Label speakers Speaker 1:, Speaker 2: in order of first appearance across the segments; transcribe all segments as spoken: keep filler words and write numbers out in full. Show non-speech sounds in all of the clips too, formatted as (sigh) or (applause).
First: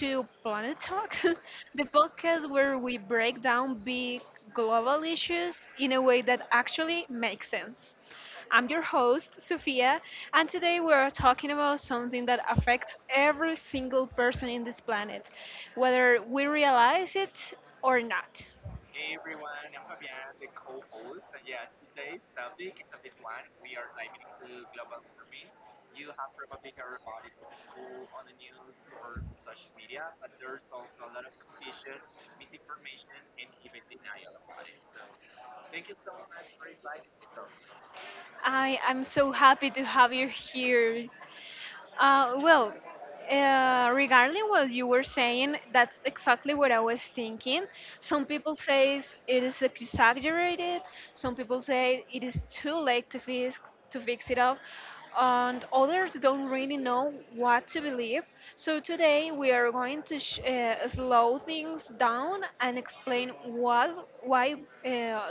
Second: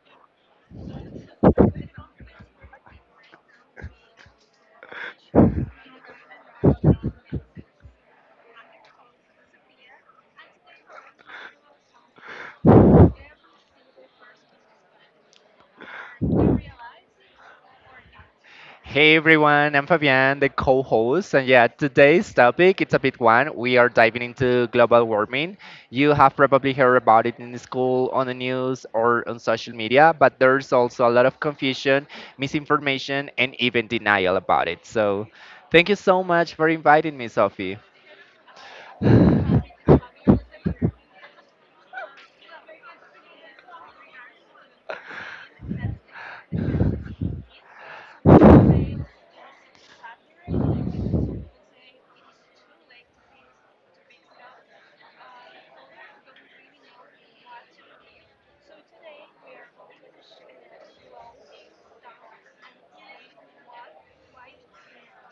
Speaker 1: to Planet Talks, (laughs) the podcast where we break down big global issues in a way that actually makes sense. I'm your host, Sophia, and today we are talking about something that affects every single person in this planet, whether we realize it or not.
Speaker 2: Hey everyone, I'm Fabian, the co-host, and yeah, today's topic it's a big one. We are diving into global warming. You have probably heard about it in the school, on the news, or on social media, but there's also a lot of confusion, misinformation, and even denial about it. So, thank you so much for inviting me, Sophie.
Speaker 1: I am so happy to have you here. Uh, well, uh, regarding what you were saying, that's exactly what I was thinking. Some people say it is exaggerated. Some people say it is too late to fix to fix it up, and others don't really know what to believe. So today we are going to sh- uh, slow things down and explain what why uh,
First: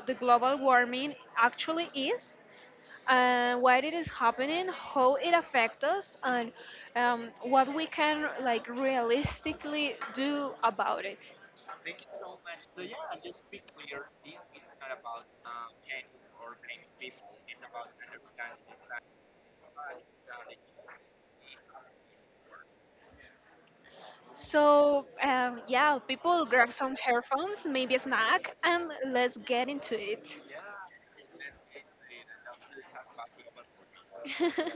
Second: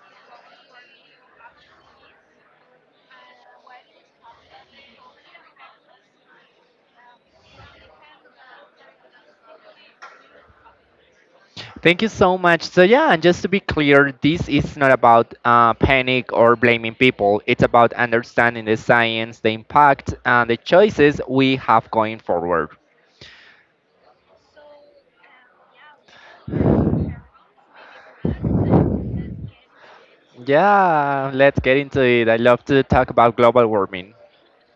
Speaker 1: the global warming actually is and why it is happening, how it affects us, and um, what we can like realistically do about it.
Speaker 2: Thank you so much. So yeah, and just to be clear, this is not about uh, panic or blaming people. It's about understanding the science, the impact, and the choices we have going forward.
Speaker 1: So um, yeah, people grab some headphones, maybe a snack, and let's get into it.
Speaker 2: Yeah, let's get into it. I love to talk about global warming.
Speaker 1: (laughs)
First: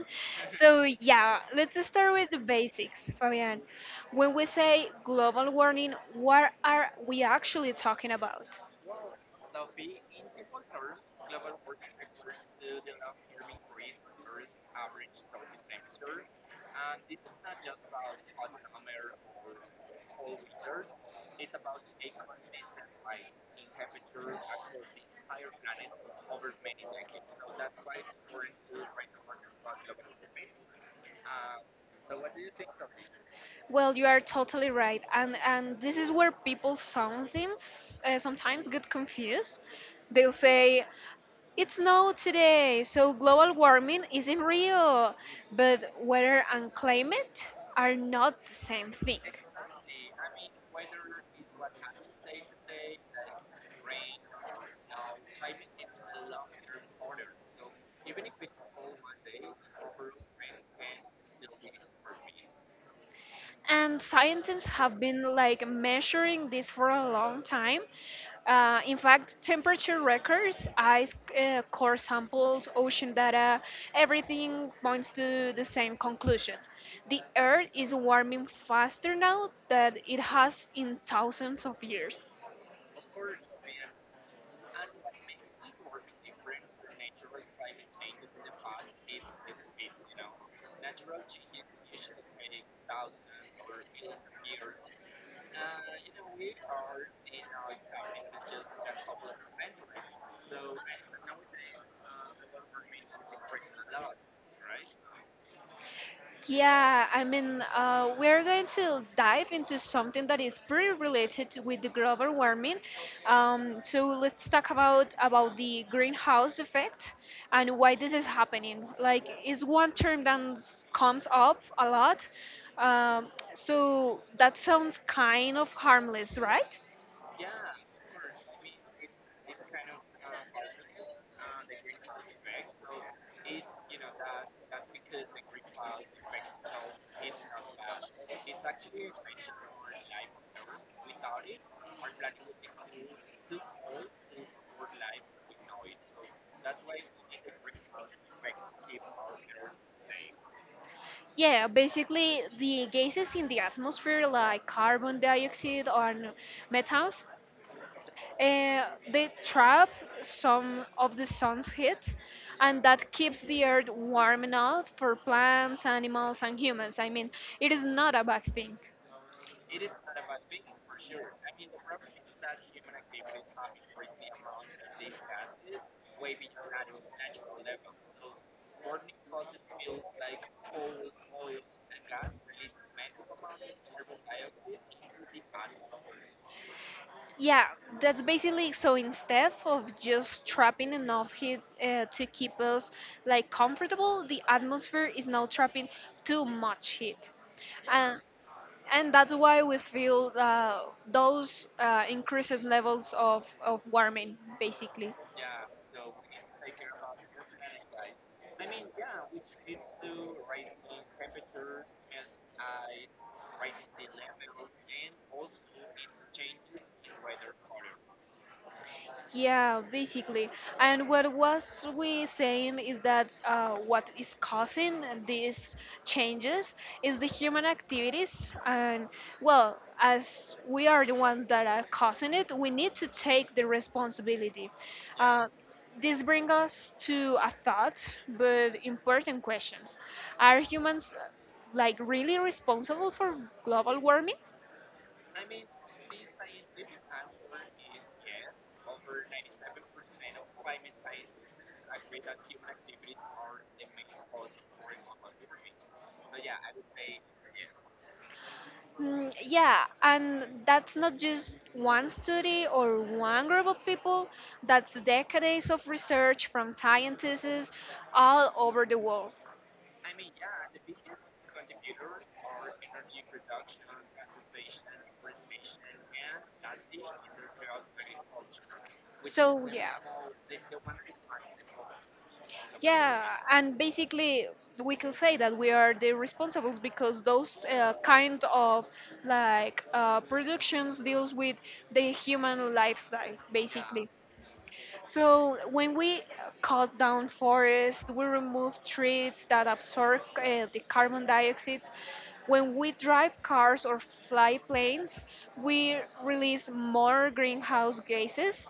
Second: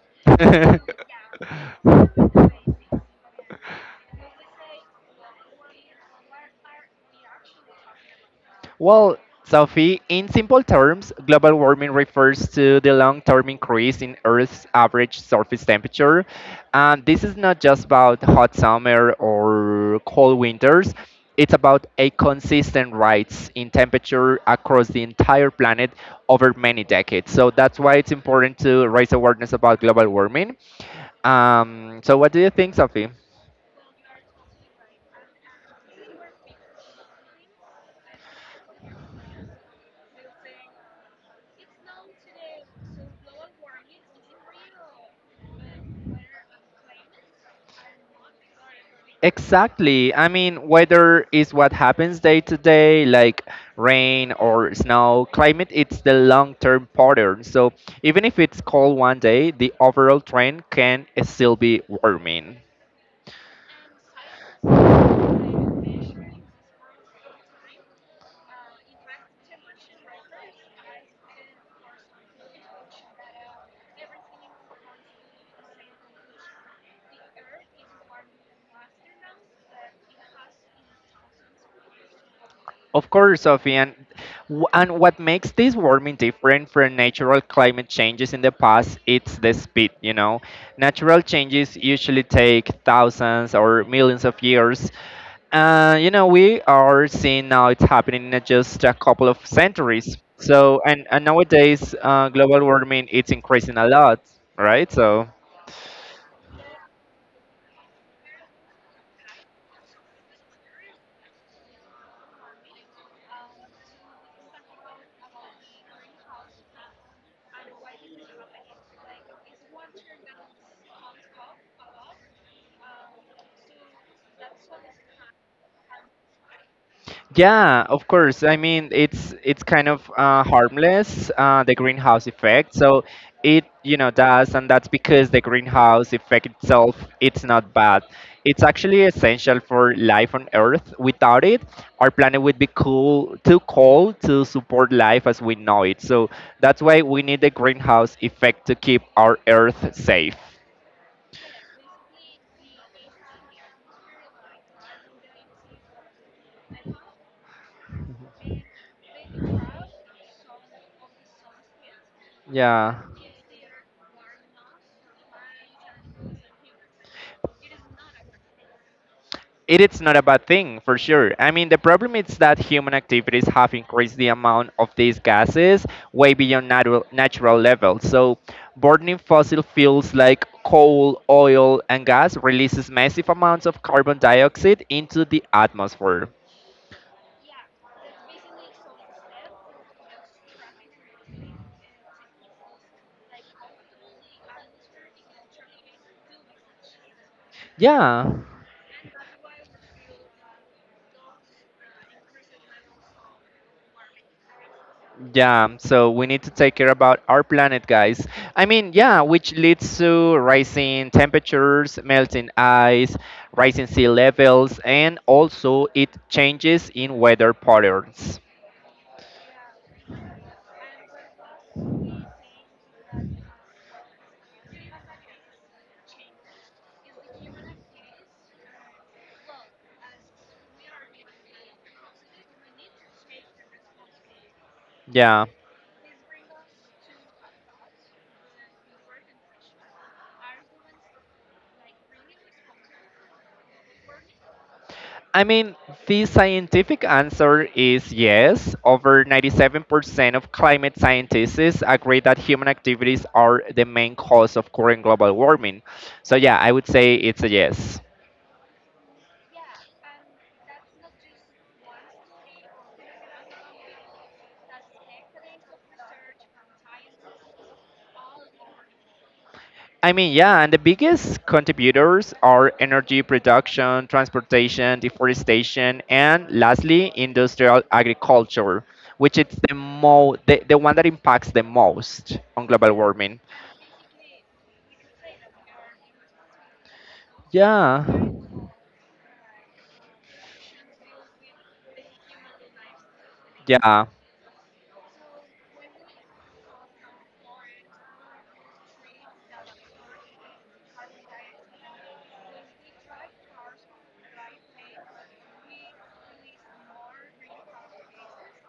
Speaker 1: So yeah, let's start with the basics, Fabian. When we say global warming, what are we actually talking about?
Speaker 2: Well, Sophie, in simple terms, global warming refers to the long term increase in Earth's average surface temperature. And this is not just about hot summer or cold winters, it's about a consistent rise in temperature across the entire planet over many decades. So that's why it's important to raise awareness about global warming. Um, so, what do you think, Sophie?
Speaker 1: Well, you are totally right, and and this is where people sometimes uh, sometimes get confused. They'll say it's snow today, so global warming isn't real, but weather and climate are not the same thing.
Speaker 2: Exactly. I mean, weather is what happens day to day, like rain or snow. Climate, it's the long term pattern. So even if it's cold one day, the overall trend can still be warming.
Speaker 1: And scientists have been like measuring this for a long time. Uh, in fact, temperature records, ice uh, core samples, ocean data, everything points to the same conclusion. The Earth is warming faster now than it has in thousands of years.
Speaker 2: Of course, Sophie, and w- and what makes this warming different from natural climate changes in the past, it's the speed. You know, natural changes usually take thousands or millions of years, and you know we are seeing now it's happening in just a couple of centuries. So, and and nowadays, uh, global warming it's increasing a lot, right? So.
Speaker 1: Yeah, I mean, uh, we're going to dive into something that is pretty related to- with the global warming. Um, so let's talk about about the greenhouse effect and why this is happening. Like, is one term that s- comes up a lot. Um, so that sounds kind of harmless, right?
Speaker 2: Yeah, of course. I mean, it's it's kind of uh, harmless, uh, the greenhouse effect. So it, you know, does, and that's because the greenhouse effect itself it's not bad. It's actually essential for life on Earth. Without it, our planet would be cool, too cold to support life as we know it. So that's why we need the greenhouse effect to keep our Earth safe.
Speaker 1: Yeah, basically the gases in the atmosphere like carbon dioxide or methane uh, they trap some of the sun's heat, and
Speaker 2: Yeah.
Speaker 1: that keeps the earth warm enough for plants, animals, and humans. I mean, it is not a bad thing.
Speaker 2: It is not a bad thing for sure. I mean, the problem is that human activities have increased the amount of these gases way beyond natural, natural levels. So, burning fossil fuels like coal, oil, and gas releases massive amounts of carbon dioxide into the atmosphere.
Speaker 1: Yeah, that's basically so instead of just trapping enough heat uh, to keep us like comfortable, the atmosphere is now trapping too much heat. And
Speaker 2: Yeah.
Speaker 1: and that's why we feel uh, those uh, increased levels of, of warming, basically.
Speaker 2: Yeah, so we need to take care about our planet, guys. I mean, yeah, which leads to rising temperatures, melting ice, rising sea levels, and also it changes in weather patterns.
Speaker 1: Yeah, basically. And what was we saying is that uh, what is causing these changes is the human activities, and well, as we are the ones that are causing it, we need to take the responsibility.
Speaker 2: Yeah.
Speaker 1: Uh, this brings us to a thought, but important questions: are humans uh, like really responsible for global warming?
Speaker 2: I mean, the scientific answer is yes. Over ninety-seven percent of climate scientists agree that human activities are the main cause of current global warming. So, yeah, I would say it's a yes.
Speaker 1: Mm, yeah, and that's not just one study or one group of people, that's decades of research from scientists all over the world.
Speaker 2: I mean, yeah, and the biggest contributors are energy production, transportation, deforestation, and lastly, industrial agriculture, which is
Speaker 1: So,
Speaker 2: the
Speaker 1: yeah.
Speaker 2: mo the, the one that impacts the most on global
Speaker 1: Yeah,
Speaker 2: warming.
Speaker 1: and basically we can say that we are the responsibles because those uh,
Speaker 2: Yeah,
Speaker 1: kind of like uh, productions deals with the human lifestyle. Yeah,
Speaker 2: yeah.
Speaker 1: basically. So when we cut down forests, we remove trees that absorb uh, the carbon dioxide. When we drive cars or fly planes, we release more greenhouse gases,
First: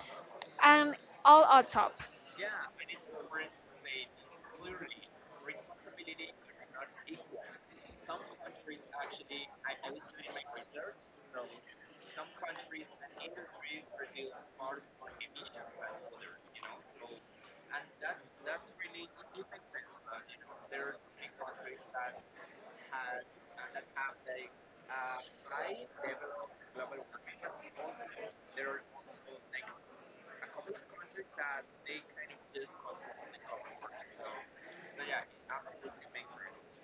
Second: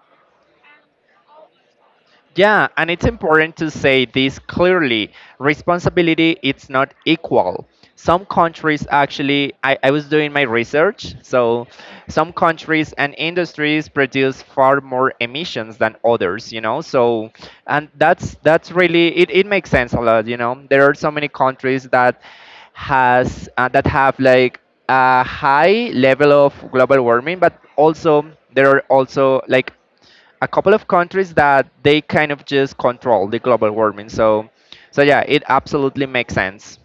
Speaker 1: and all adds up.
Speaker 2: Yeah, and it's important to say this clearly. Responsibility it's not equal. Some countries actually I, I was doing my research, so some countries and industries produce far more emissions than others, you know. So and that's that's really it, it makes sense a lot, you know. There are so many countries that has uh, that have like a high level of global warming, but also there are also like a couple of countries that they kind of just control the global warming. So, so yeah, it absolutely makes sense.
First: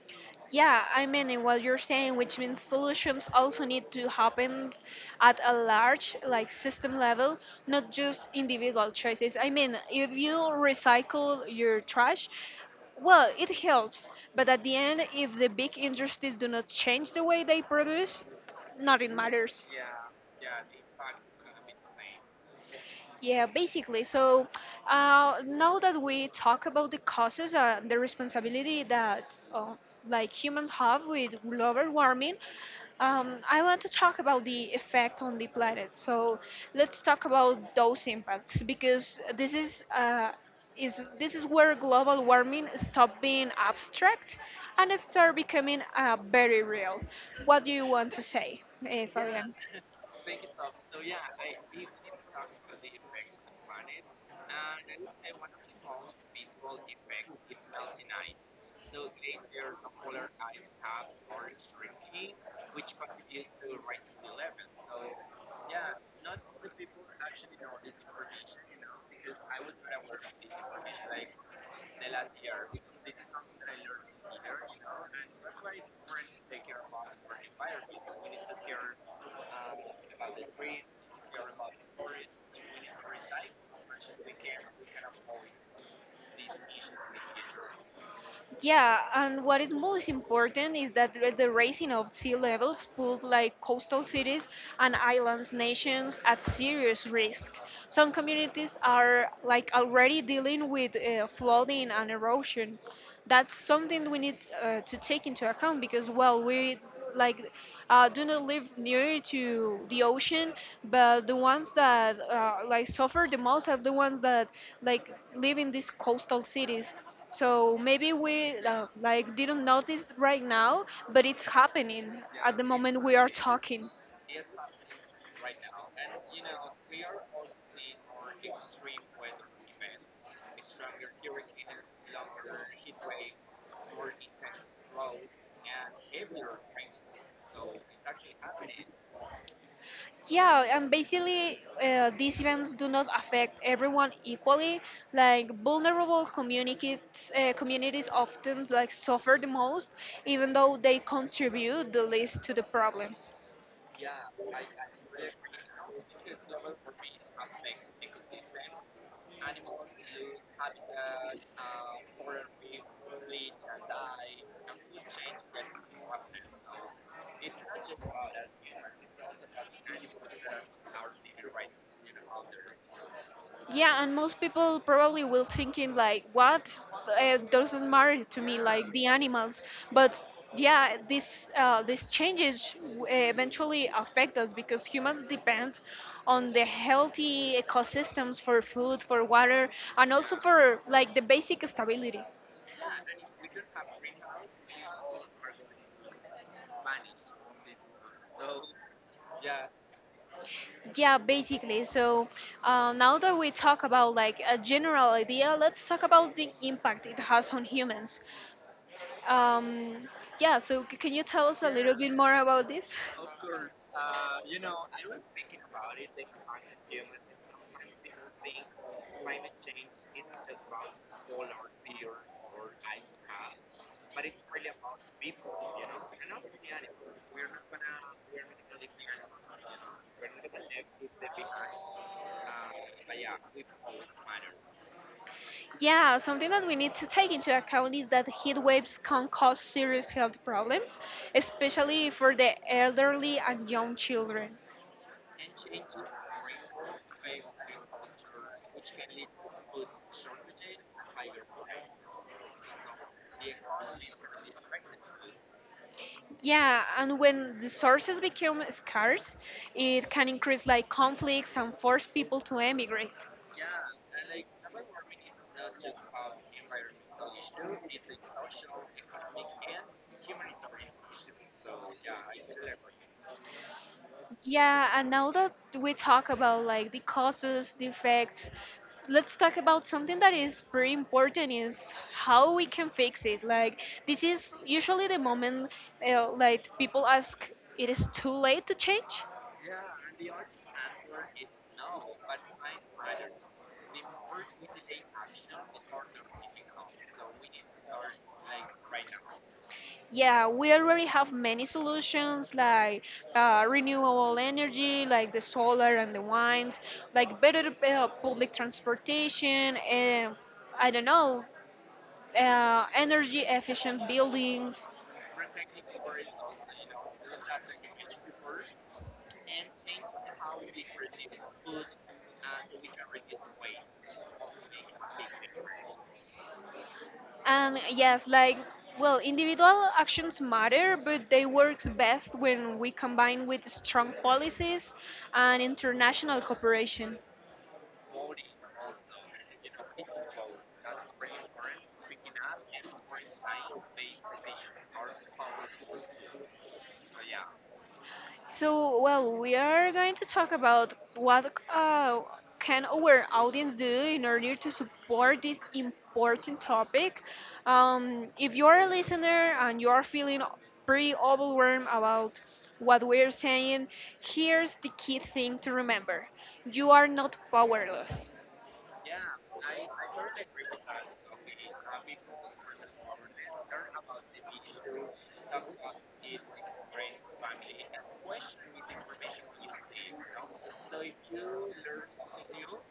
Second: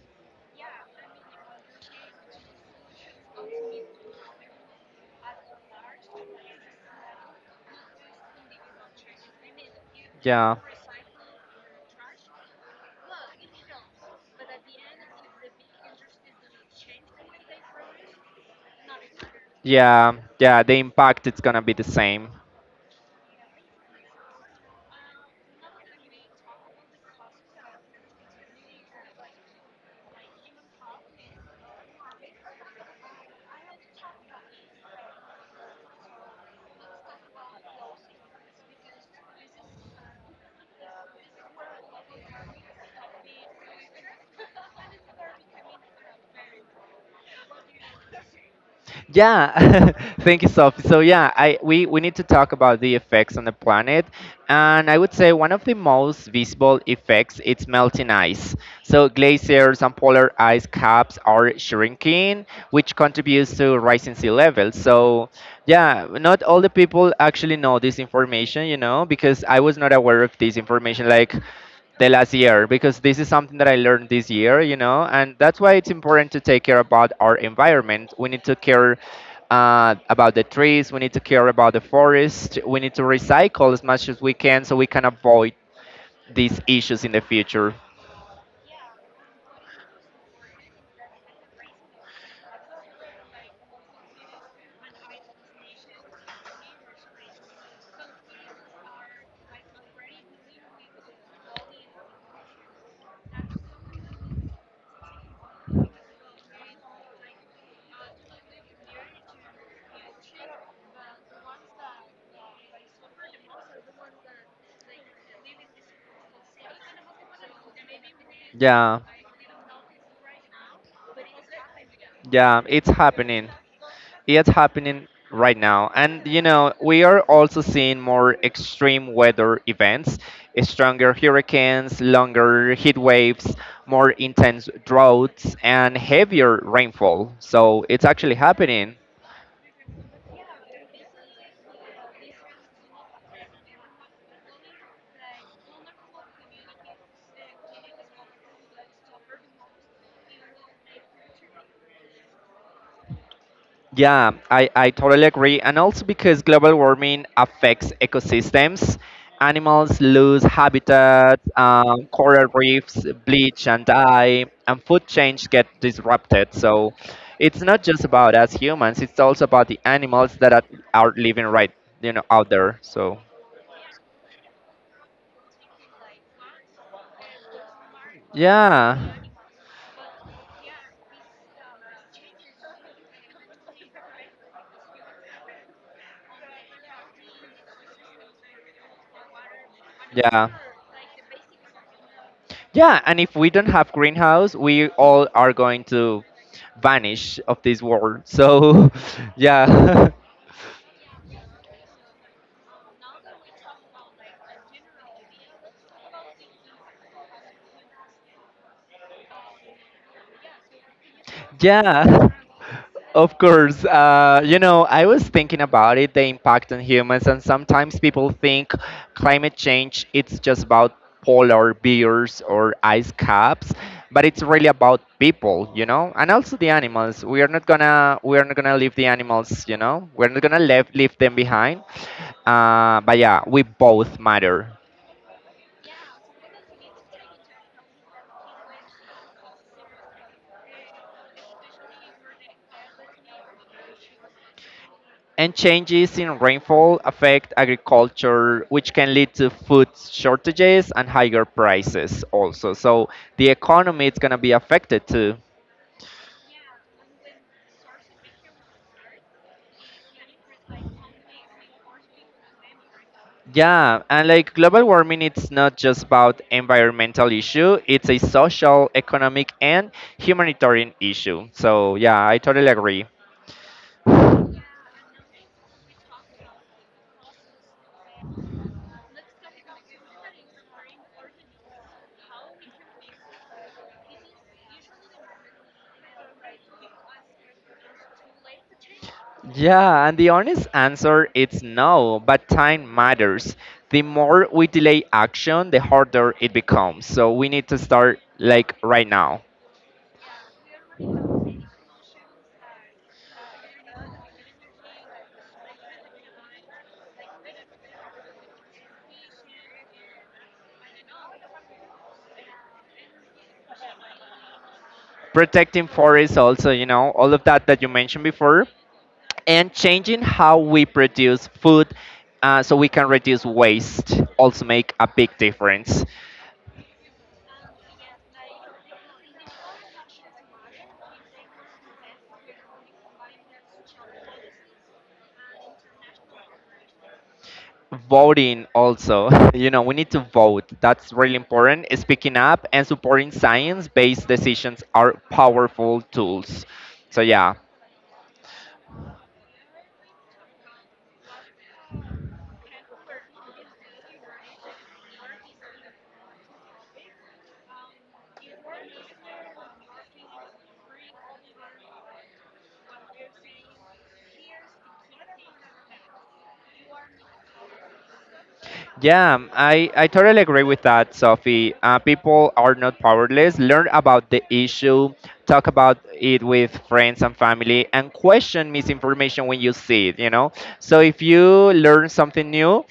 Speaker 1: Yeah, I mean, in what you're saying, which means solutions also need to happen at a large, like system level, not just individual choices. I mean, if you
Speaker 2: Yeah,
Speaker 1: recycle your trash, well, it helps, but at the end, if the big industries do not change the way they produce, nothing matters.
Speaker 2: yeah, yeah. The impact it's gonna be the same.
Speaker 1: Yeah, basically. So uh, now that we talk about the causes, uh, the responsibility that uh, like humans have with global warming, um, I want to talk about the effect on the planet. So let's talk about those impacts because this is. Uh, is this is where global warming stopped being abstract and it started becoming uh, very real. What do you want to say, uh, Fabian?
Speaker 2: Yeah, (laughs) thank you, Sophie. So yeah, I we, we need to talk about the effects on the planet, and I would say one of the most visible effects is melting ice. So glaciers and polar ice caps are shrinking, which contributes to rising sea levels. So yeah, not all the people actually know this information, you know, because I was not aware of this information. Like the last year because this is something that I learned this year, you know, and that's why it's important to take care about our environment. We need to care uh, about the trees. We need to care about the forest. We need to recycle as much as we can so we can avoid these issues in the future.
Speaker 1: Yeah, and what is most important is that the the raising of sea levels put like coastal cities and islands nations at serious risk. Some communities are like already dealing with uh, flooding and erosion. That's something we need uh, to take into account because well, we like uh, do not live near to the ocean, but the ones that uh, like suffer the most are the ones that like live in these coastal cities, so maybe we uh,
Speaker 2: Yeah,
Speaker 1: like didn't notice right now, but it's happening at
Speaker 2: yeah,
Speaker 1: the
Speaker 2: it's
Speaker 1: moment we are
Speaker 2: happening.
Speaker 1: talking.
Speaker 2: It's happening right now. And you know, we are also seeing more extreme weather events, stronger hurricanes, longer heat waves, more intense droughts, and heavier rainfall. So it's actually happening.
Speaker 1: Yeah, and basically uh, these events do not affect everyone equally. Like vulnerable communities, uh, communities often like suffer the most, even though they contribute the least to the problem.
Speaker 2: Yeah, I, I totally agree. And also because global warming affects ecosystems, animals lose habitat, um, coral reefs bleach and die, and food chains get disrupted. So it's not just about us humans, it's also about the animals that are, are living right, you know, out there. So
Speaker 1: Yeah, and most people probably will thinking like, what? It doesn't matter to me, like
Speaker 2: yeah,
Speaker 1: the animals. But yeah, this uh, these changes w- eventually affect us because humans depend on the healthy ecosystems for food, for water, and also
Speaker 2: yeah.
Speaker 1: for like the basic stability.
Speaker 2: Yeah, and if we don't have greenhouse, we all are going to vanish of this world. So (laughs) yeah. (laughs)
Speaker 1: Yeah, basically. So uh, now that we talk about like a general idea, let's talk about the impact it has on humans. Um, yeah, so c- can you tell us a little bit
Speaker 2: Yeah,
Speaker 1: more about this?
Speaker 2: (laughs) of course. Uh, you know, I was thinking about it, the impact on humans, and sometimes people think climate change it's just about polar bears or ice caps, but it's really about people, you know, and also the animals. We are not gonna we are not gonna leave the animals, you know, we're not gonna leave leave them behind. Uh, but yeah, we both matter.
Speaker 1: Yeah, something that we need to take into account is that heat waves can cause serious health problems, especially for the elderly and young children.
Speaker 2: And changes in rainfall affect agriculture, which can lead to food shortages and higher prices also. So the economy is going to be affected too.
Speaker 1: Yeah, and when the sources become scarce, it can increase like conflicts and force people to emigrate.
Speaker 2: Yeah, and like global warming, it's not just about environmental issue. It's a social, economic, and humanitarian issue. So yeah, I totally agree.
Speaker 1: Yeah, and now that we talk about like the causes, the effects, let's talk about something that is pretty important is how we can fix it. Like this is usually the moment uh, like people ask it is too late to change.
Speaker 2: Yeah, and the honest answer is no, but time matters. The more we delay action, the harder it becomes. So we need to start like right now.
Speaker 1: Yeah, we already have many solutions like uh, renewable energy, like the solar and the wind, like better uh, public transportation, and I don't know, uh, energy efficient buildings.
Speaker 2: Protecting forests also, you know, all of that that you mentioned before, and changing how we produce food uh, so we can reduce waste also make a big difference.
Speaker 1: And yes, like, well, individual actions matter, but they works best when we combine with strong policies and international cooperation.
Speaker 2: Voting also, (laughs) you know, we need to vote. That's really important. Speaking up and supporting science based decisions are powerful tools, so yeah.
Speaker 1: So, well, we are going to talk about what uh, can our audience do in order to support this important topic. Um, if you are a listener and you are feeling pretty overwhelmed about what we are saying, here's the key thing to remember: you are not powerless.
Speaker 2: Yeah, I, I totally agree with that, Sophie. Uh, people are not powerless. Learn about the issue, talk about it with friends and family, and question misinformation when you see it, you know? So if you learn something new,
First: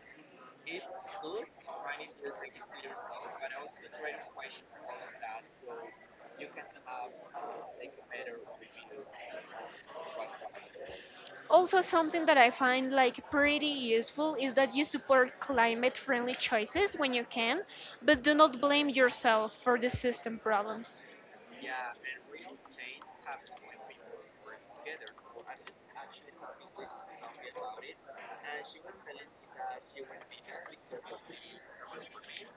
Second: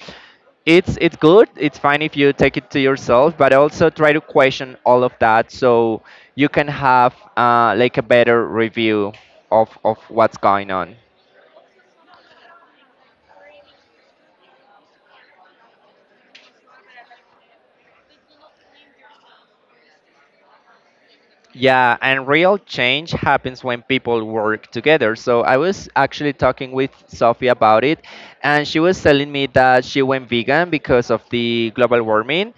Speaker 2: it's it's good, it's fine if you take it to yourself, but also try to question all of that, so you can have uh, like a better review of of what's going on.
Speaker 1: Also, something that I find like pretty useful is that you support climate-friendly choices when you can, but do not blame yourself for the system problems.
Speaker 2: Yeah, and real change happens when people work together. So I was actually talking with Sophie about it, and she was telling me that she went vegan because of the global warming.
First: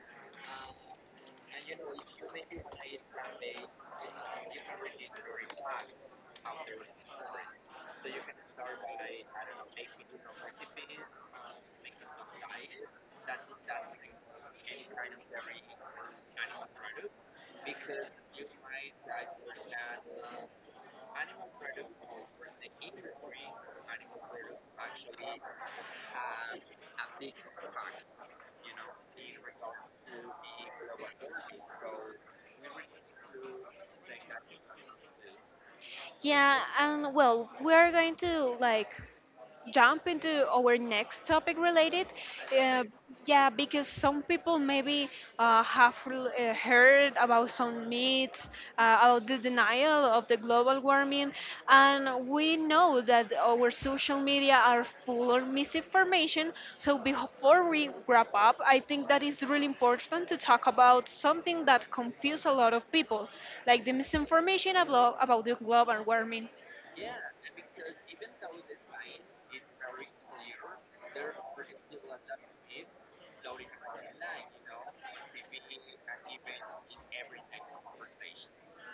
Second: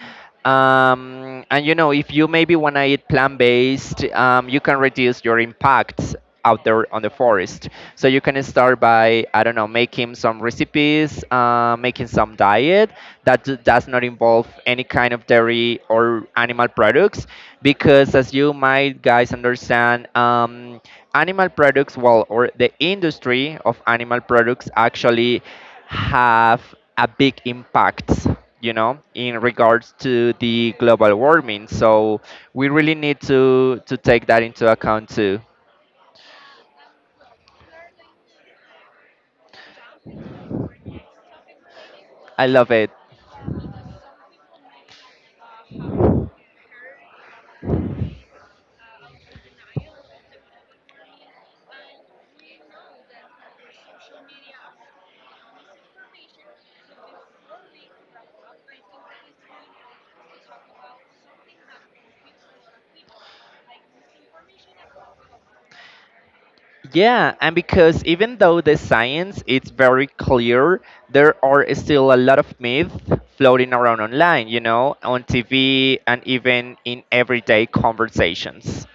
Speaker 2: Um, and you know, if you maybe want to eat plant based, um, you can reduce your impacts out there on the forest. So you can start by, I don't know, making some recipes, uh, making some diet that d- does not involve any kind of dairy or animal products, because as you might guys understand, um, animal products, well, or the industry of animal products actually have a big impact, you know, in regards to the global warming, so we really need to to take that into account too.
Speaker 1: Yeah, and well, we are going to like jump into our next topic related.
Speaker 2: I love
Speaker 1: uh,
Speaker 2: it.
Speaker 1: yeah, because some people maybe uh, have l- uh, heard about some myths uh, about the denial of the global warming, and we know that our social media are full of misinformation. So before we wrap up, I think that is really important to talk about something that confuses a lot of people, like the misinformation about, about the global warming.
Speaker 2: Yeah, and because even though the science is very clear, there are still a lot of myths floating around online, you know, on T V and even in everyday conversations.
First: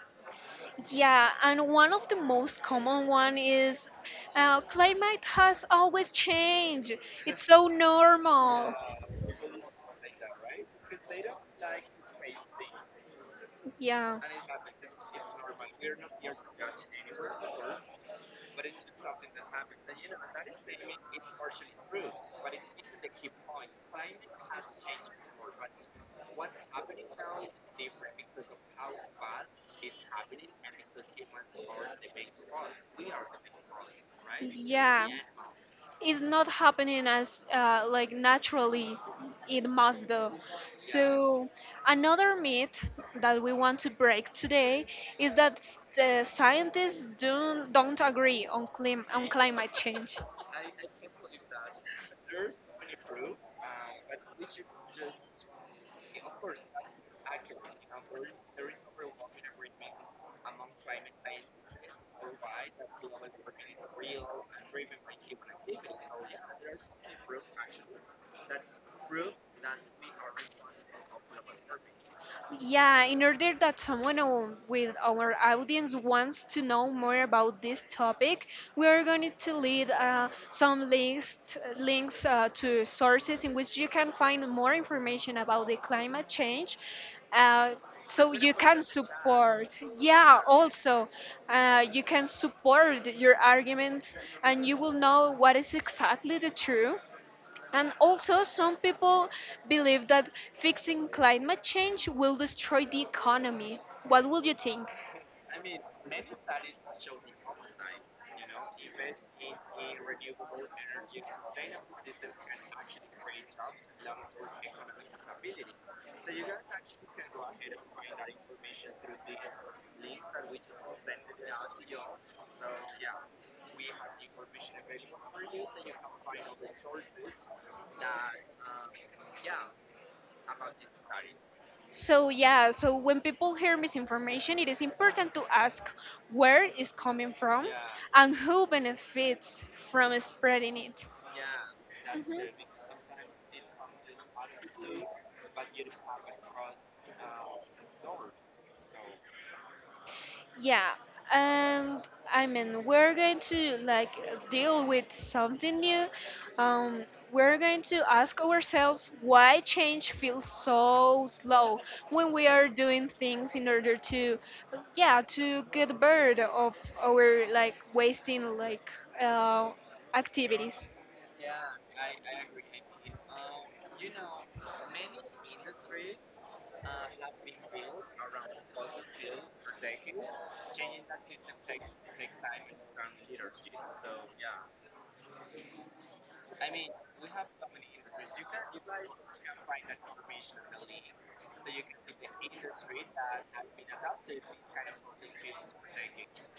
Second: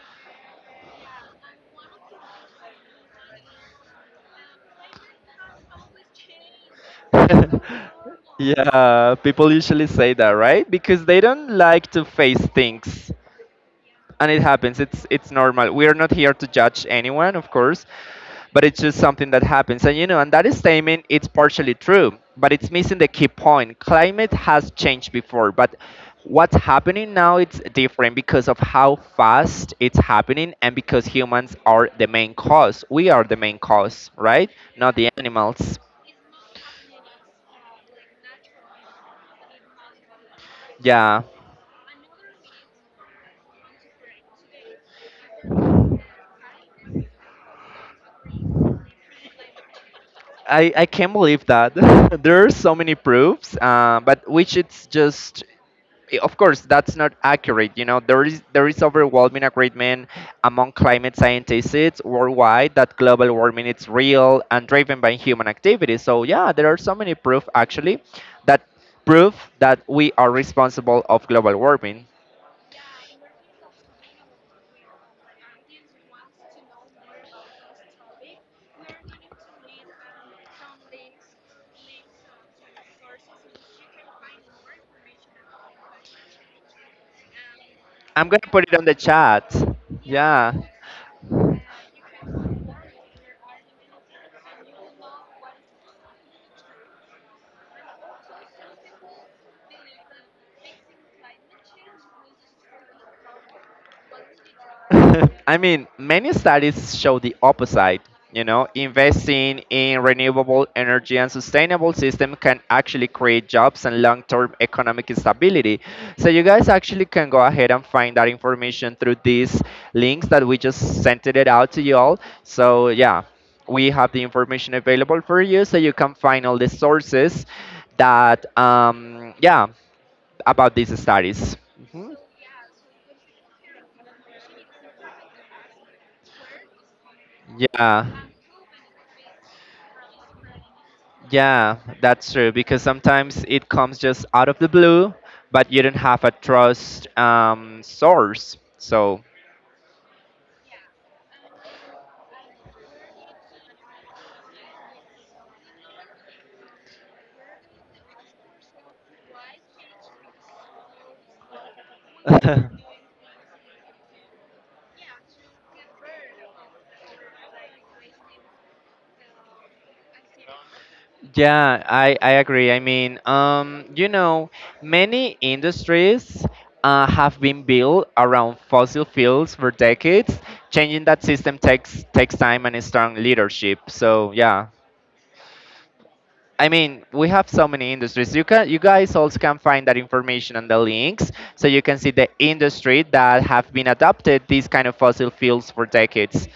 Speaker 1: Yeah, and one of the most common one is uh, climate has always changed. It's so
Speaker 2: (laughs)
Speaker 1: normal.
Speaker 2: Yeah, people usually say that, right? Because they don't like to face things
Speaker 1: Yeah.
Speaker 2: and it happens. It's it's normal. We are not here to judge anyone, of course, but it's just something that happens. And you know, and that statement it's partially true, but it's missing the key point. Climate has changed before, but what's happening now it's different because of how fast it's happening and because humans are the main cause. We are the main cause, right? Not
Speaker 1: Yeah,
Speaker 2: the animals.
Speaker 1: it's not happening as uh, like naturally it must do.
Speaker 2: Yeah.
Speaker 1: So another myth that we want to break today is that s- the scientists don't don't agree on clim- on climate change.
Speaker 2: I, I can't believe that (laughs) there are so many proofs, uh, but which it's just, i- of course, that's not accurate. You know, there is there is overwhelming agreement among climate scientists worldwide that global warming is real and driven by human activity. So yeah, there are so many proof actually that prove that we are responsible of global warming.
Speaker 1: Yeah, in order that someone o- with our audience wants to know more about this topic, we are going to lead uh, some links, links uh, to sources in which you can find more information about the climate change. Uh,
Speaker 2: I'm
Speaker 1: so
Speaker 2: gonna
Speaker 1: you
Speaker 2: put it
Speaker 1: can
Speaker 2: on the chat.
Speaker 1: support, yeah,
Speaker 2: Yeah.
Speaker 1: also, uh, you can support your arguments and you will know what is exactly the truth. And also, some people believe that fixing climate change will destroy the economy. What will you think?
Speaker 2: (laughs) I mean, many studies show the opposite. You know, investing in renewable energy and sustainable system can actually create jobs and long-term economic stability. So you guys actually can go ahead and find that information through these links that we just sent it out to you all. So yeah, we have the information available for you, so you can find all the sources that, um, yeah, about these studies.
Speaker 1: So, yeah, so when people hear misinformation, it is important to ask where it's coming from
Speaker 2: Yeah.
Speaker 1: and who benefits from spreading it.
Speaker 2: Yeah, that's
Speaker 1: Mhm.
Speaker 2: true because sometimes it comes just out of the blue, but you don't have a trust um, source. So,
Speaker 1: Yeah, and I mean, we're going to like deal with something new. Um, we're going to ask ourselves why change feels so slow when we are
Speaker 2: (laughs)
Speaker 1: doing things in order to, yeah, to get rid of our like wasting like uh, activities.
Speaker 2: yeah, I, I agree. I mean, um, you know, many industries uh, have been built around fossil fuels for decades. Changing that system takes takes time and strong leadership. So, yeah. I mean, we have so many industries. You can, you guys also can find that information on the links, so you can see the industry that have been adopted these kind of fossil fuels for decades.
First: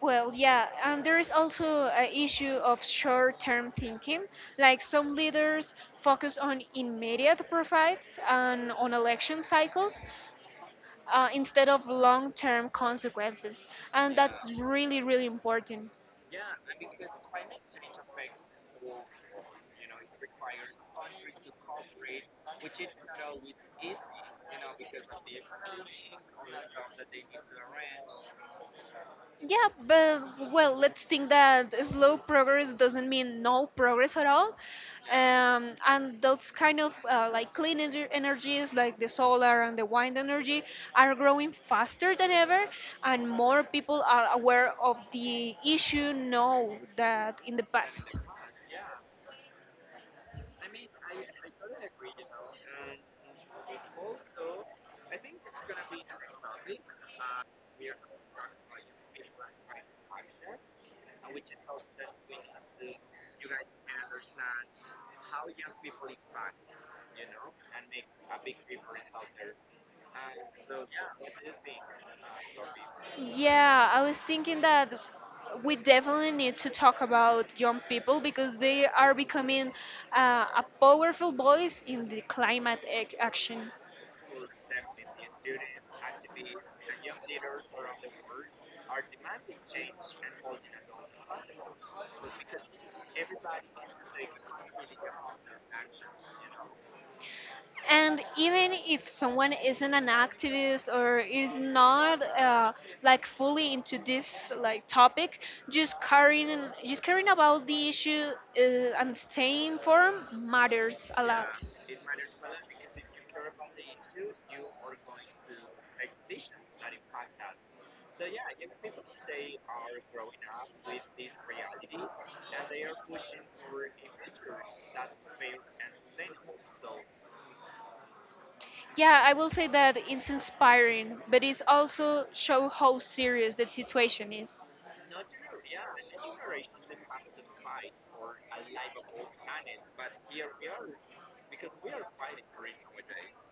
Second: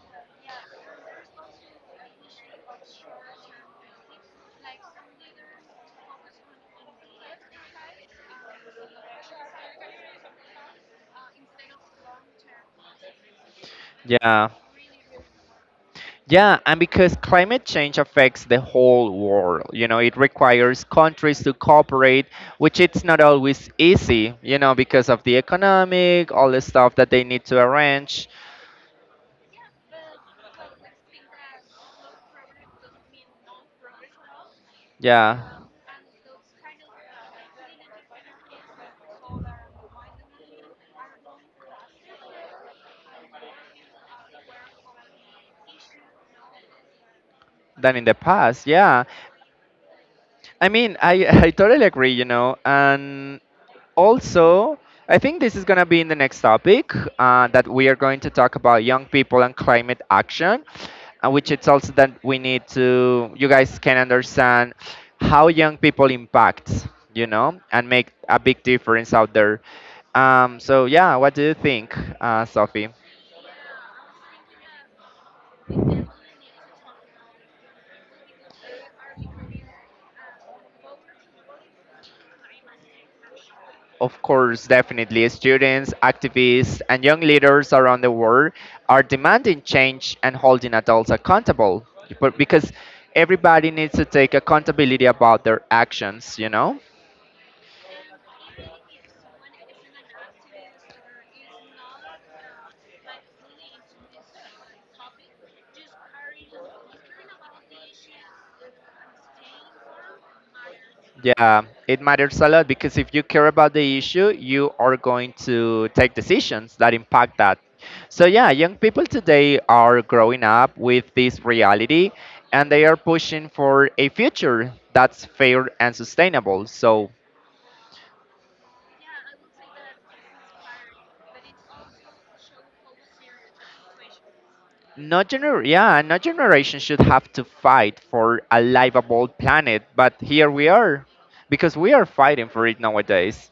Speaker 1: Well, yeah, and there is also an issue of short term thinking. Like some leaders focus on immediate profits and on election cycles uh, instead of long term consequences. And that's
Speaker 2: Yeah.
Speaker 1: really, really important.
Speaker 2: Yeah, and because climate change affects the whole world, you know, it requires countries to cooperate, which it's not always easy, you know, because of the economic, all the stuff that they need to arrange.
Speaker 1: Yeah, but well, let's think that slow progress doesn't mean no progress at all.
Speaker 2: Yeah,
Speaker 1: Um, and those kind of uh, like clean ener- energies, like the solar and the wind energy, are growing faster than ever, and more people are aware of the issue now that in the
Speaker 2: than in the
Speaker 1: past.
Speaker 2: past. Yeah, I mean, I (laughs) I totally agree, you know, and also I think this is gonna be in the next topic uh, that we are going to talk about young people and climate action, uh, which it's also that we need to you guys can understand how young people impact, you know, and make a big difference out there. Um, so yeah, what do you think, uh, Sophie?
Speaker 1: Yeah, I was thinking that we definitely need to talk about young people because they are becoming uh, a powerful voice in the climate ac- action.
Speaker 2: Of course, definitely. Students, activists, and young leaders around the world are demanding change and holding adults accountable. But because everybody needs to take accountability about their actions, you know?
Speaker 1: And even if someone isn't an activist or is not uh, like fully into this like topic, just caring just caring about the issue uh, and staying informed matters a
Speaker 2: Yeah,
Speaker 1: lot.
Speaker 2: it matters a lot because if you care about the issue, you are going to take decisions that impact that. So, yeah, young people today are growing up with this reality and they are pushing for a future that's fair and sustainable. So,
Speaker 1: Yeah, I will say that it's inspiring, but it's also show how serious the situation is.
Speaker 2: no gener- yeah, no generation should have to fight for a livable planet, but here we are because we are fighting for it nowadays.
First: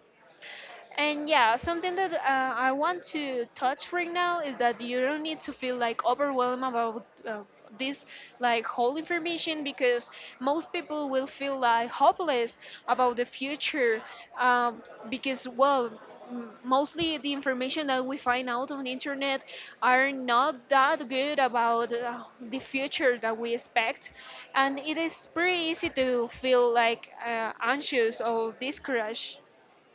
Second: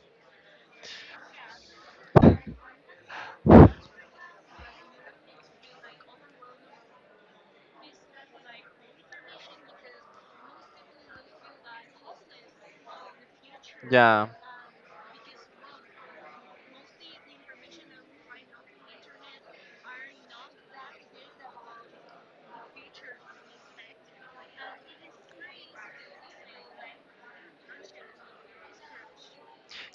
Speaker 1: And yeah, something that uh, I want to touch right now is that you don't need to feel like overwhelmed about uh, this like whole information, because most people will feel like hopeless about the future,
Speaker 2: Yeah.
Speaker 1: um, because well m- mostly the information that we find out on the internet are not that good about uh, the future that we expect, and it is pretty easy to feel like uh, anxious or discouraged.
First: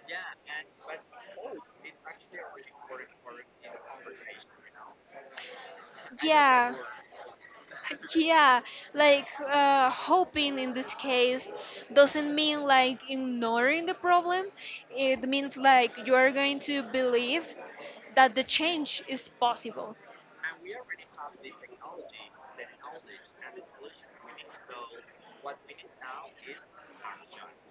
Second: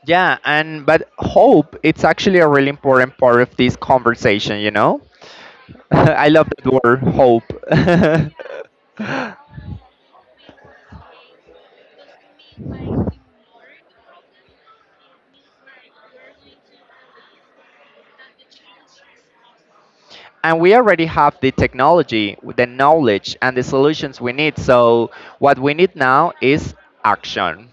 Speaker 2: Yeah, and but hope it's actually a really important part of this conversation, you know? (laughs) I love
Speaker 1: Yeah.
Speaker 2: that word hope.
Speaker 1: Yeah, like uh, hoping in this case doesn't mean like ignoring the problem, it means like you are going to believe that the change is possible.
Speaker 2: (laughs) And we already have the technology, the knowledge and the solutions we need. So what we need now is action.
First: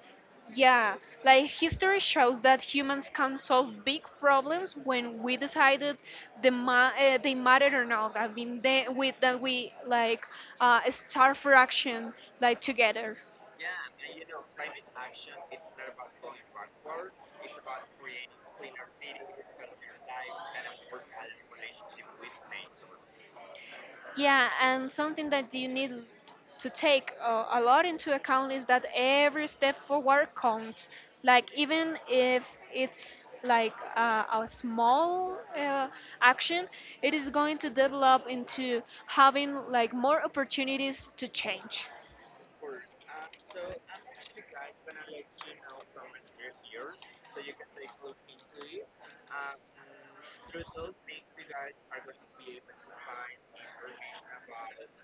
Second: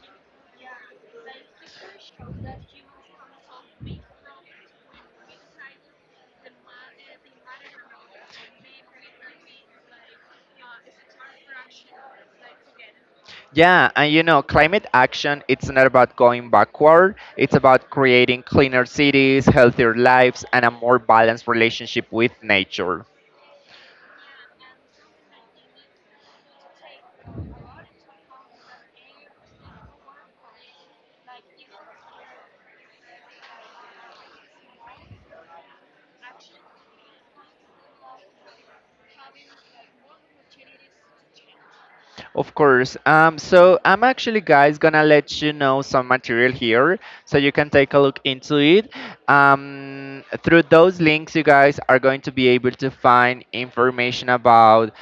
Speaker 1: Yeah, like history shows that humans can solve big problems when we decided the ma- uh, they mattered or not. I mean, they, we, that we like uh, start for action, like together.
Speaker 2: Yeah, and you know, climate action, it's not about going backward. It's about creating cleaner cities, healthier lives, and a more balanced relationship with nature.
Speaker 1: Yeah, and something that you need l- to take uh, a lot into account is that every step forward counts. Like even if it's like uh, a small uh, action, it is going to develop into having like more opportunities to change.
Speaker 2: Of course. Um, so I'm actually, guys, gonna let you know some material here, so you can take a look into it. Um, through those links, you guys are going to be able to find information about,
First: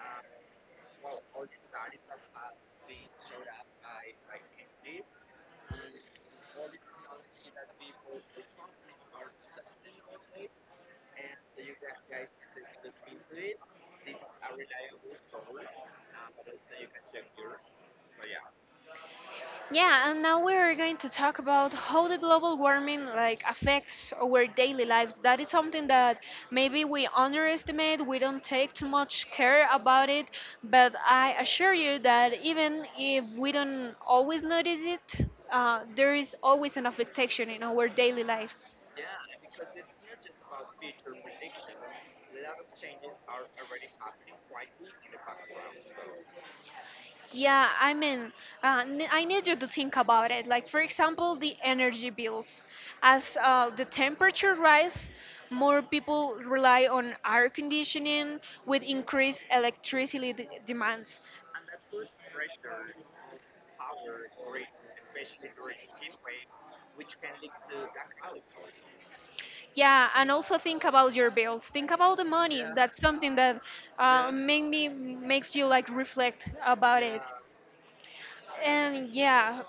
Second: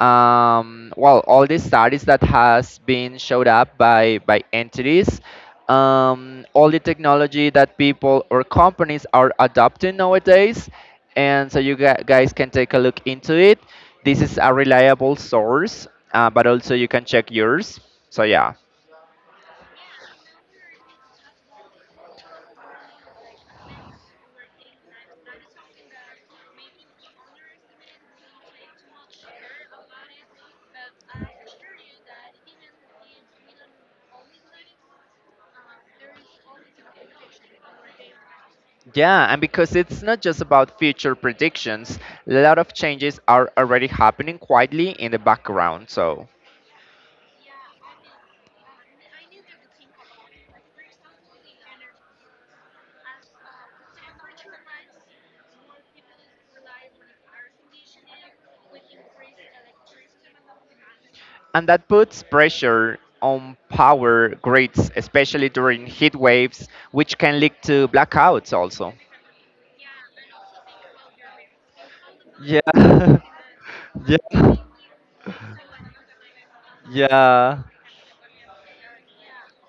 Speaker 2: um, well, all the studies that has been showed up by by entities, um, all the technology that people or companies are adopting nowadays and so you gu- guys can take a look into it. This is a reliable source, uh, but also you can check yours. So yeah,
Speaker 1: Yeah, and now we're going to talk about how the global warming like affects our daily lives. That is something that maybe we underestimate, we don't take too much care about it, but I assure you that even if we don't always notice it, uh, there is always an affectation in our daily lives.
Speaker 2: yeah, and because it's not just about future predictions, a lot of changes are already happening quietly in the background. So
Speaker 1: Yeah, I mean, uh, n- I need you to think about it. Like, for example, the energy bills. As uh, the temperature rise, more people rely on air conditioning with increased electricity d- demands.
Speaker 2: and that puts pressure on power grids, especially during heat waves, which can lead to blackouts also.
Speaker 1: Yeah, and also think about your bills. Think about the
Speaker 2: Yeah,
Speaker 1: money. That's
Speaker 2: (laughs)
Speaker 1: something that uh,
Speaker 2: yeah,
Speaker 1: make me makes you like reflect about it.
Speaker 2: yeah,
Speaker 1: And yeah,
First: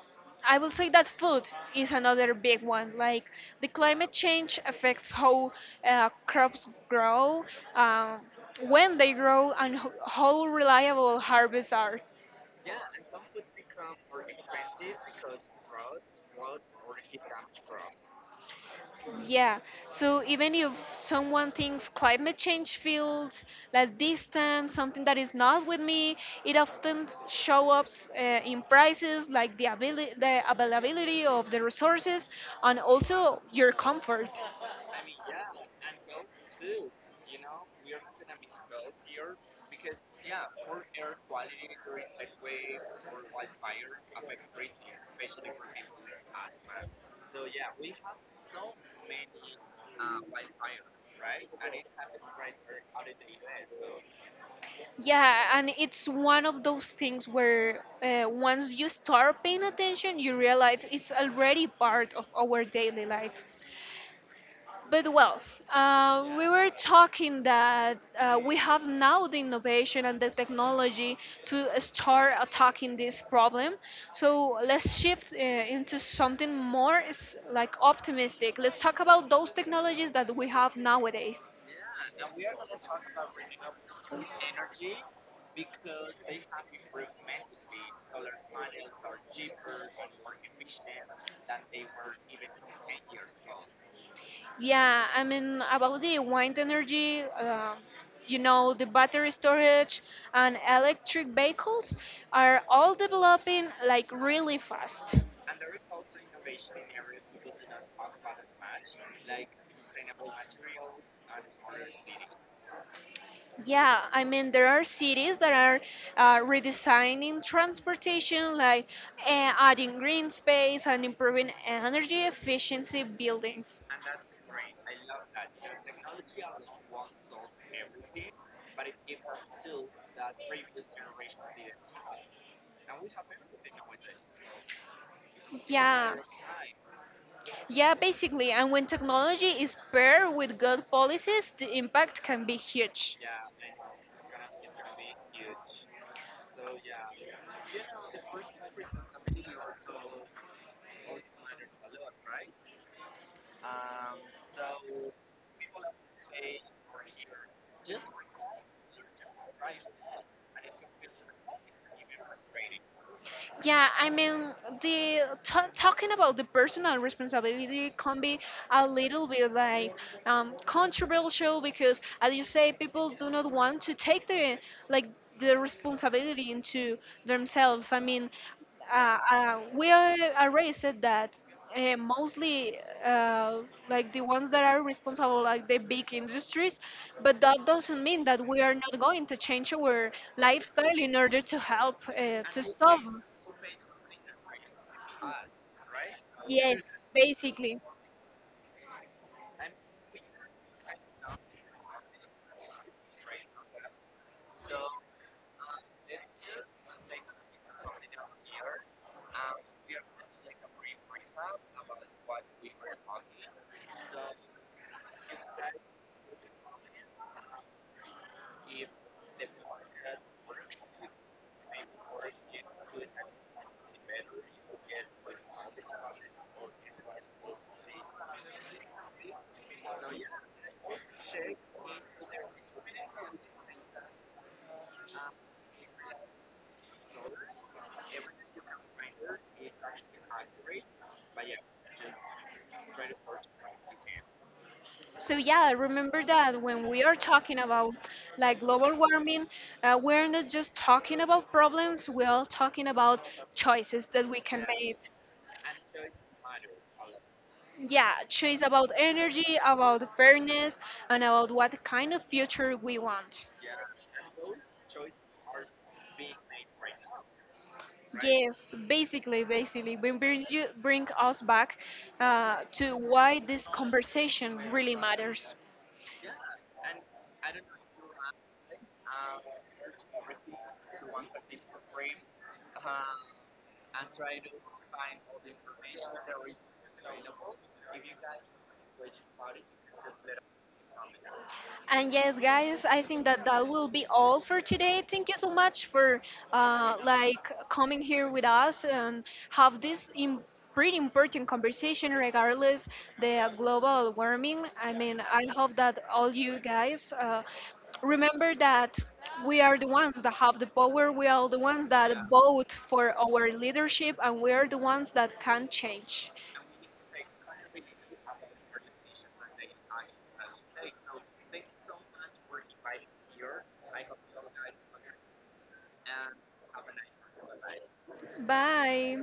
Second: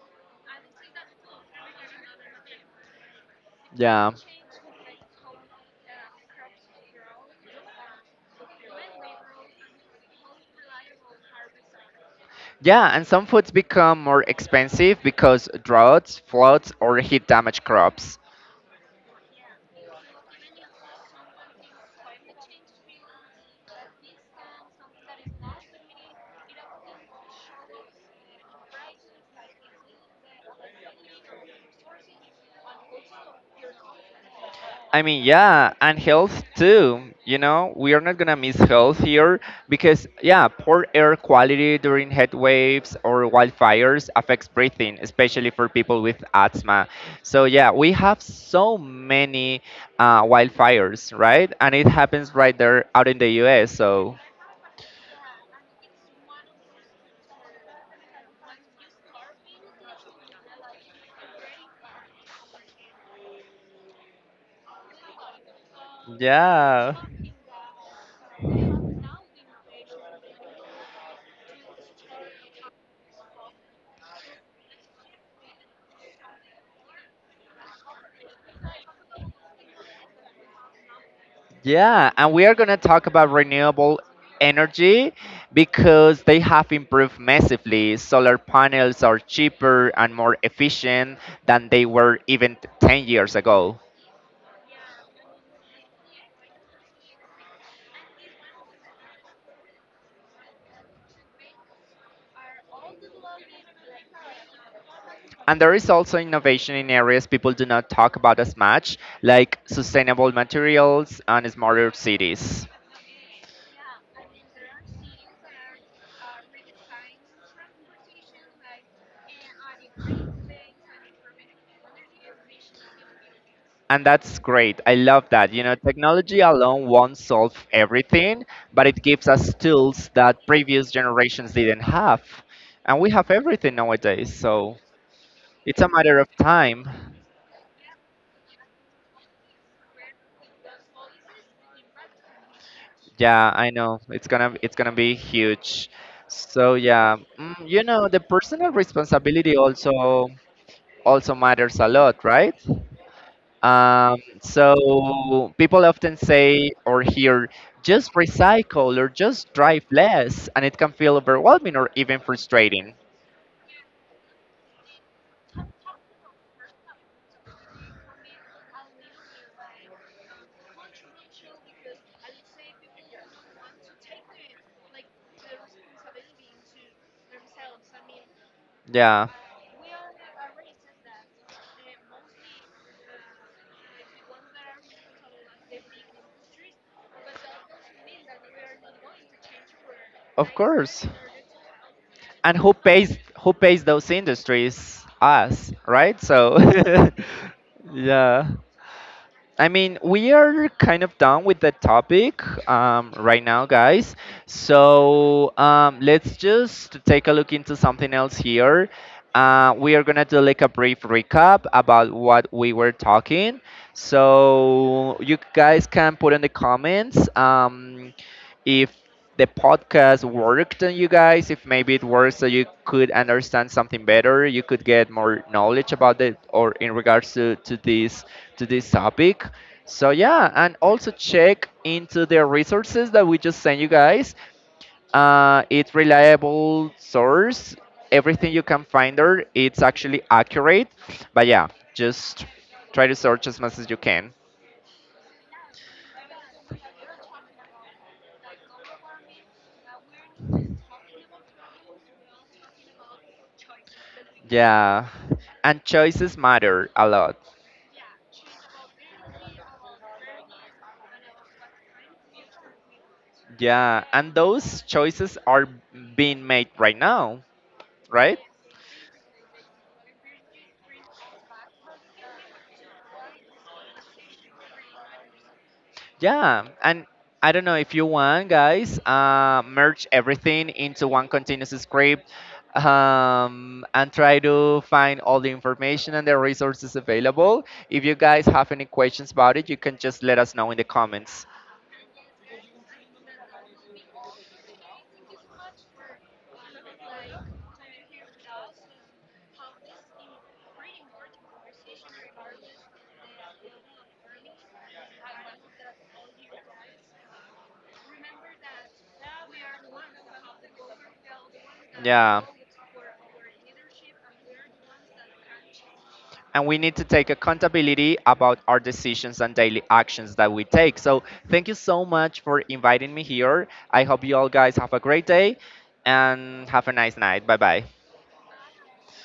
Speaker 1: I will say that food is another big one. Like the
Speaker 2: yeah.
Speaker 1: climate change affects how uh, crops grow, um, when they grow, and ho- how reliable harvests are.
Speaker 2: Yeah, and some foods become more expensive because droughts, floods, or heat damage crops.
Speaker 1: Yeah, so even if someone thinks climate change feels like distant, something that is not with me, it often shows up uh, in prices, like the, abili- the availability of the resources and also your comfort.
Speaker 2: I mean, yeah, and health too. You know, we are not gonna miss health here because, yeah, poor air quality during heat waves or wildfires affects breathing, especially for people with asthma. So, yeah, we have so many uh, wildfires, right? And it happens right there out in the U S. So,
Speaker 1: Yeah, and it's one of those things where uh, once you start paying attention, you realize it's already part of our daily life. But well, uh, we were
Speaker 2: yeah.
Speaker 1: talking that uh, we have now the innovation and the technology to start attacking this problem. So let's shift uh, into something more s- like optimistic. Let's talk about those technologies that we have nowadays.
Speaker 2: Yeah, and we are going to talk about renewable energy because they have improved massively. Solar panels are cheaper and more efficient than they were even t- ten years ago.
Speaker 1: Yeah, I mean, about the wind energy, uh, you know, the battery storage and electric vehicles are all developing like really fast.
Speaker 2: And there is also innovation in areas people do not talk about as much, like sustainable materials and smarter cities.
Speaker 1: Yeah, I mean, there are cities that are uh, redesigning transportation, like uh, adding green space and improving energy efficiency buildings.
Speaker 2: And that's great. I love that. You know, technology alone won't solve everything, but it gives us tools that previous generations didn't have. And we have everything nowadays, so it's a
Speaker 1: Yeah.
Speaker 2: matter of time.
Speaker 1: Yeah, basically, and when technology is paired with good policies, the impact can be huge.
Speaker 2: Yeah, I know. It's gonna it's gonna be huge. So yeah, mm, you know, the personal responsibility also also matters a lot, right? Um, so people often say or hear, just recycle or just drive less, and it can feel overwhelming or even frustrating.
Speaker 1: Yeah, I mean, the t talking about the personal responsibility can be a little bit like, um, controversial because, as you say, people do not want to take the like the responsibility into themselves. I mean, uh,
Speaker 2: Yeah,
Speaker 1: uh, we are are raised that uh, mostly, uh, like the ones that are responsible, like the big industries, but that doesn't mean that we are not going to change our
Speaker 2: of
Speaker 1: lifestyle
Speaker 2: course.
Speaker 1: in order to help uh,
Speaker 2: And
Speaker 1: to
Speaker 2: who
Speaker 1: stop.
Speaker 2: pays who pays those industries? Us, right? So,
Speaker 1: Yes.
Speaker 2: (laughs)
Speaker 1: Basically,
Speaker 2: yeah. I mean, we are kind of done with the topic um, right now, guys. So um, let's just take a look into something else here. Uh, we are gonna do like a brief recap about what we were talking. So you guys can put in the comments um, if the podcast worked on you guys, if maybe it works so you could understand something better, you could get more knowledge about it or in regards to, to this to this topic. So yeah, and also check into the resources that we just sent you guys. Uh, it's reliable source. Everything you can find there, it's actually accurate. But yeah, just try to search as much as you can.
Speaker 1: so yeah, remember that when we are talking about like global warming, uh, we're not just talking about problems, we're talking about choices that we can
Speaker 2: Yeah,
Speaker 1: make.
Speaker 2: and choices matter a lot.
Speaker 1: Yeah, choice about energy, about fairness, and about what kind of future we want.
Speaker 2: Yeah, and those choices are being made right now, right?
Speaker 1: Yes, basically, basically, we brings you bring us back uh, to why this conversation really matters.
Speaker 2: Yeah, and I don't know if you want, guys, uh, merge everything into one continuous script um, and try to find all the information and the resources available. If you guys have any questions about it, you can just let us know in the comments.
Speaker 1: And yes, guys, I think that that will be all for today. Thank you so much for uh, like coming here with us and have this Im- pretty important conversation regardless the global warming. I mean, I hope that all you guys uh, remember that we are the ones that have the power. We are the ones that
Speaker 2: Yeah.
Speaker 1: vote for our leadership, and we are the ones that can change.
Speaker 2: And we need to take accountability about our decisions and daily actions that we take. So, thank you so much for inviting me here. I hope you all guys have a great day and have a nice night. Bye bye.
Speaker 1: Bye.